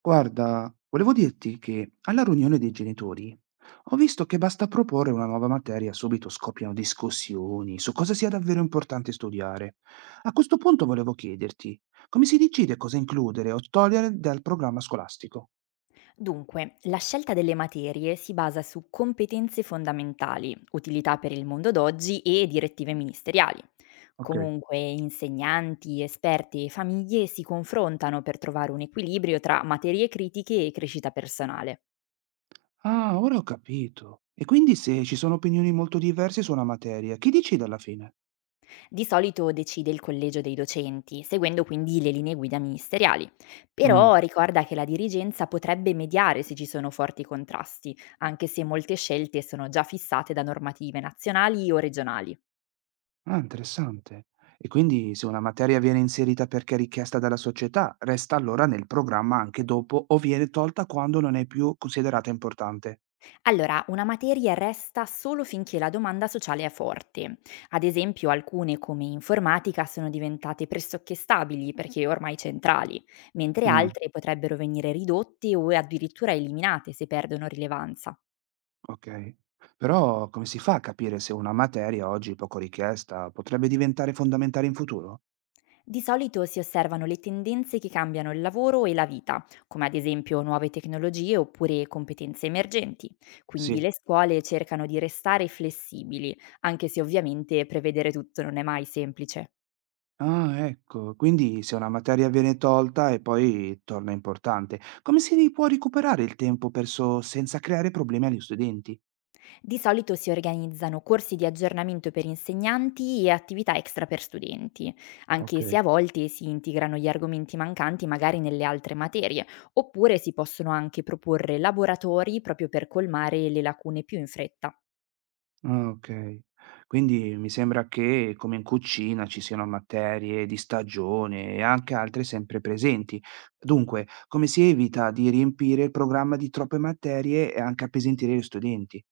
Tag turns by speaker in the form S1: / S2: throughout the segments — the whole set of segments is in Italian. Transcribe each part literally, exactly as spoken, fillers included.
S1: Guarda, volevo dirti che alla riunione dei genitori ho visto che basta proporre una nuova materia, subito scoppiano discussioni su cosa sia davvero importante studiare. A questo punto volevo chiederti, come si decide cosa includere o togliere dal programma scolastico?
S2: Dunque, la scelta delle materie si basa su competenze fondamentali, utilità per il mondo d'oggi e direttive ministeriali.
S1: Ok.
S2: Comunque, insegnanti, esperti e famiglie si confrontano per trovare un equilibrio tra materie critiche e crescita personale.
S1: Ah, ora ho capito. E quindi se ci sono opinioni molto diverse su una materia, chi decide alla fine?
S2: Di solito decide il collegio dei docenti, seguendo quindi le linee guida ministeriali. Però
S1: Mm.
S2: ricorda che la dirigenza potrebbe mediare se ci sono forti contrasti, anche se molte scelte sono già fissate da normative nazionali o regionali.
S1: Ah, interessante. E quindi se una materia viene inserita perché richiesta dalla società, resta allora nel programma anche dopo o viene tolta quando non è più considerata importante.
S2: Allora, una materia resta solo finché la domanda sociale è forte. Ad esempio, alcune come informatica sono diventate pressoché stabili perché ormai centrali, mentre
S1: Mm,
S2: altre potrebbero venire ridotte o addirittura eliminate se perdono rilevanza.
S1: ok. Però come si fa a capire se una materia oggi poco richiesta potrebbe diventare fondamentale in futuro?
S2: Di solito si osservano le tendenze che cambiano il lavoro e la vita, come ad esempio nuove tecnologie oppure competenze emergenti. Quindi
S1: Sì.
S2: le scuole cercano di restare flessibili, anche se ovviamente prevedere tutto non è mai semplice.
S1: Ah, ecco. Quindi se una materia viene tolta e poi torna importante, come si può recuperare il tempo perso senza creare problemi agli studenti?
S2: Di solito si organizzano corsi di aggiornamento per insegnanti e attività extra per studenti,
S1: Ok.
S2: anche se a volte si integrano gli argomenti mancanti magari nelle altre materie, oppure si possono anche proporre laboratori proprio per colmare le lacune più in fretta.
S1: Ah, okay. Quindi mi sembra che, come in cucina, ci siano materie di stagione e anche altre sempre presenti. Dunque, come si evita di riempire il programma di troppe materie e anche appesantire gli studenti?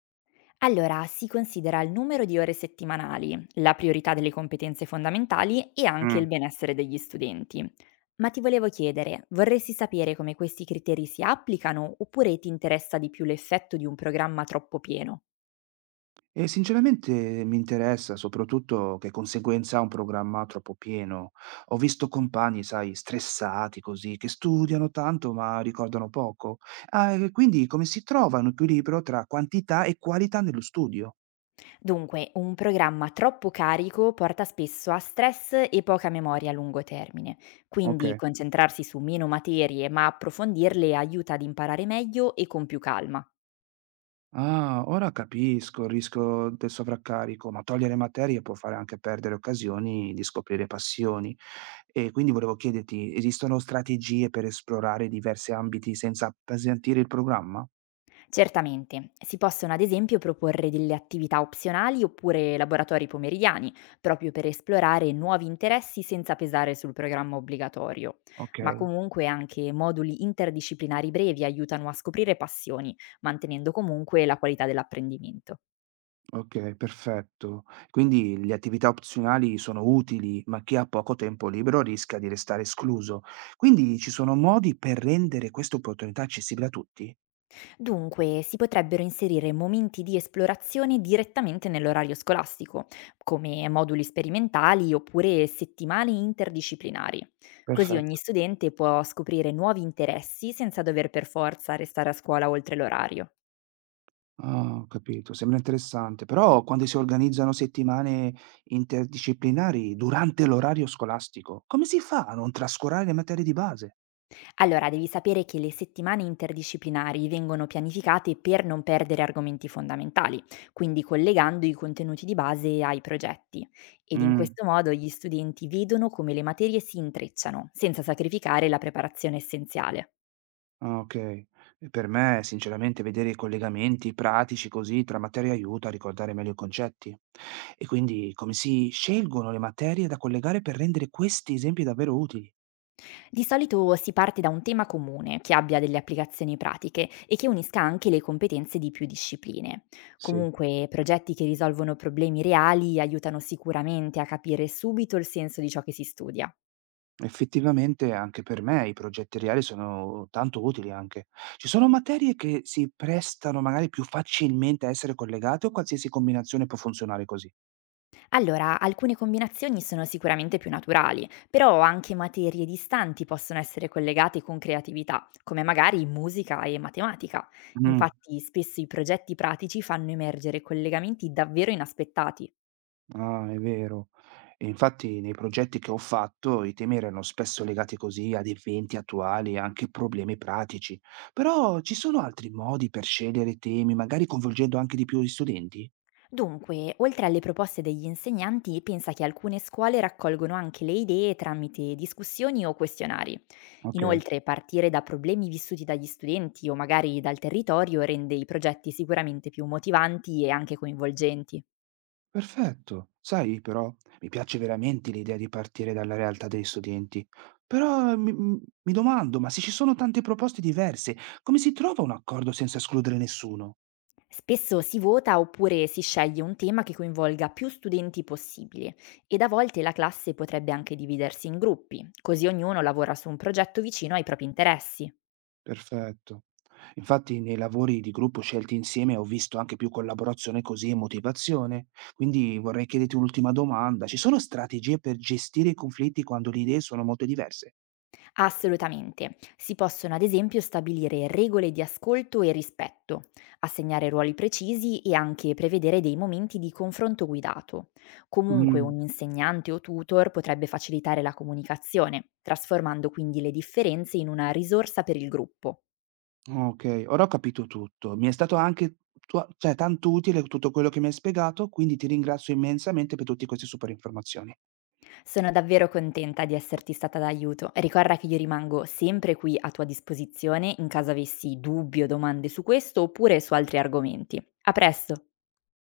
S2: Allora, si considera il numero di ore settimanali, la priorità delle competenze fondamentali e anche
S1: Mh.
S2: il benessere degli studenti. Ma ti volevo chiedere, vorresti sapere come questi criteri si applicano oppure ti interessa di più l'effetto di un programma troppo pieno?
S1: E sinceramente mi interessa soprattutto che conseguenza ha un programma troppo pieno. Ho visto compagni, sai, stressati così, che studiano tanto ma ricordano poco. Ah, e quindi come si trova un equilibrio tra quantità e qualità nello studio?
S2: Dunque, un programma troppo carico porta spesso a stress e poca memoria a lungo termine, quindi
S1: Okay.
S2: concentrarsi su meno materie ma approfondirle aiuta ad imparare meglio e con più calma.
S1: Ah, ora capisco il rischio del sovraccarico, ma togliere materie può fare anche perdere occasioni di scoprire passioni. E quindi volevo chiederti, esistono strategie per esplorare diversi ambiti senza appesantire il programma?
S2: Certamente, si possono ad esempio proporre delle attività opzionali oppure laboratori pomeridiani, proprio per esplorare nuovi interessi senza pesare sul programma obbligatorio,
S1: Ok,
S2: ma comunque anche moduli interdisciplinari brevi aiutano a scoprire passioni, mantenendo comunque la qualità dell'apprendimento.
S1: ok, perfetto. Quindi le attività opzionali sono utili, ma chi ha poco tempo libero rischia di restare escluso. Quindi ci sono modi per rendere queste opportunità accessibili a tutti?
S2: Dunque, si potrebbero inserire momenti di esplorazione direttamente nell'orario scolastico, come moduli sperimentali oppure settimane interdisciplinari. Così ogni
S1: Perfetto.
S2: studente può scoprire nuovi interessi senza dover per forza restare a scuola oltre l'orario.
S1: Ah, ho capito, sembra interessante. Però quando si organizzano settimane interdisciplinari durante l'orario scolastico, come si fa a non trascurare le materie di base?
S2: Allora, devi sapere che le settimane interdisciplinari vengono pianificate per non perdere argomenti fondamentali, quindi collegando i contenuti di base ai progetti. Ed in
S1: Mm,
S2: questo modo gli studenti vedono come le materie si intrecciano, senza sacrificare la preparazione essenziale.
S1: ok. E per me, sinceramente, vedere i collegamenti pratici così tra materie aiuta a ricordare meglio i concetti. E quindi come si scelgono le materie da collegare per rendere questi esempi davvero utili?
S2: Di solito si parte da un tema comune, che abbia delle applicazioni pratiche e che unisca anche le competenze di più discipline.
S1: Sì.
S2: Comunque, progetti che risolvono problemi reali aiutano sicuramente a capire subito il senso di ciò che si studia.
S1: Effettivamente anche per me i progetti reali sono tanto utili anche. Ci sono materie che si prestano magari più facilmente a essere collegate o qualsiasi combinazione può funzionare così?
S2: Allora, alcune combinazioni sono sicuramente più naturali, però anche materie distanti possono essere collegate con creatività, come magari musica e matematica.
S1: Mm,
S2: Infatti, spesso i progetti pratici fanno emergere collegamenti davvero inaspettati.
S1: ah, è vero. E infatti nei progetti che ho fatto i temi erano spesso legati così ad eventi attuali e anche problemi pratici. Però ci sono altri modi per scegliere temi, magari coinvolgendo anche di più gli studenti?
S2: Dunque, oltre alle proposte degli insegnanti, pensa che alcune scuole raccolgono anche le idee tramite discussioni o questionari.
S1: Ok.
S2: Inoltre, partire da problemi vissuti dagli studenti o magari dal territorio rende i progetti sicuramente più motivanti e anche coinvolgenti.
S1: Perfetto. Sai però, mi piace veramente l'idea di partire dalla realtà degli studenti, però eh, mi, mi- mi domando, ma se ci sono tante proposte diverse, come si trova un accordo senza escludere nessuno?
S2: Spesso si vota oppure si sceglie un tema che coinvolga più studenti possibile ed a volte la classe potrebbe anche dividersi in gruppi, così ognuno lavora su un progetto vicino ai propri interessi.
S1: Perfetto. Infatti nei lavori di gruppo scelti insieme ho visto anche più collaborazione così e motivazione, quindi vorrei chiederti un'ultima domanda. Ci sono strategie per gestire i conflitti quando le idee sono molto diverse?
S2: Assolutamente, si possono ad esempio stabilire regole di ascolto e rispetto, assegnare ruoli precisi e anche prevedere dei momenti di confronto guidato. Comunque un insegnante o tutor potrebbe facilitare la comunicazione, trasformando quindi le differenze in una risorsa per il gruppo.
S1: Okay, ora ho capito tutto. Mi è stato anche tua cioè tanto utile tutto quello che mi hai spiegato, quindi ti ringrazio immensamente per tutti questi super informazioni.
S2: Sono davvero contenta di esserti stata d'aiuto. Ricorda che io rimango sempre qui a tua disposizione in caso avessi dubbi o domande su questo oppure su altri argomenti. A presto!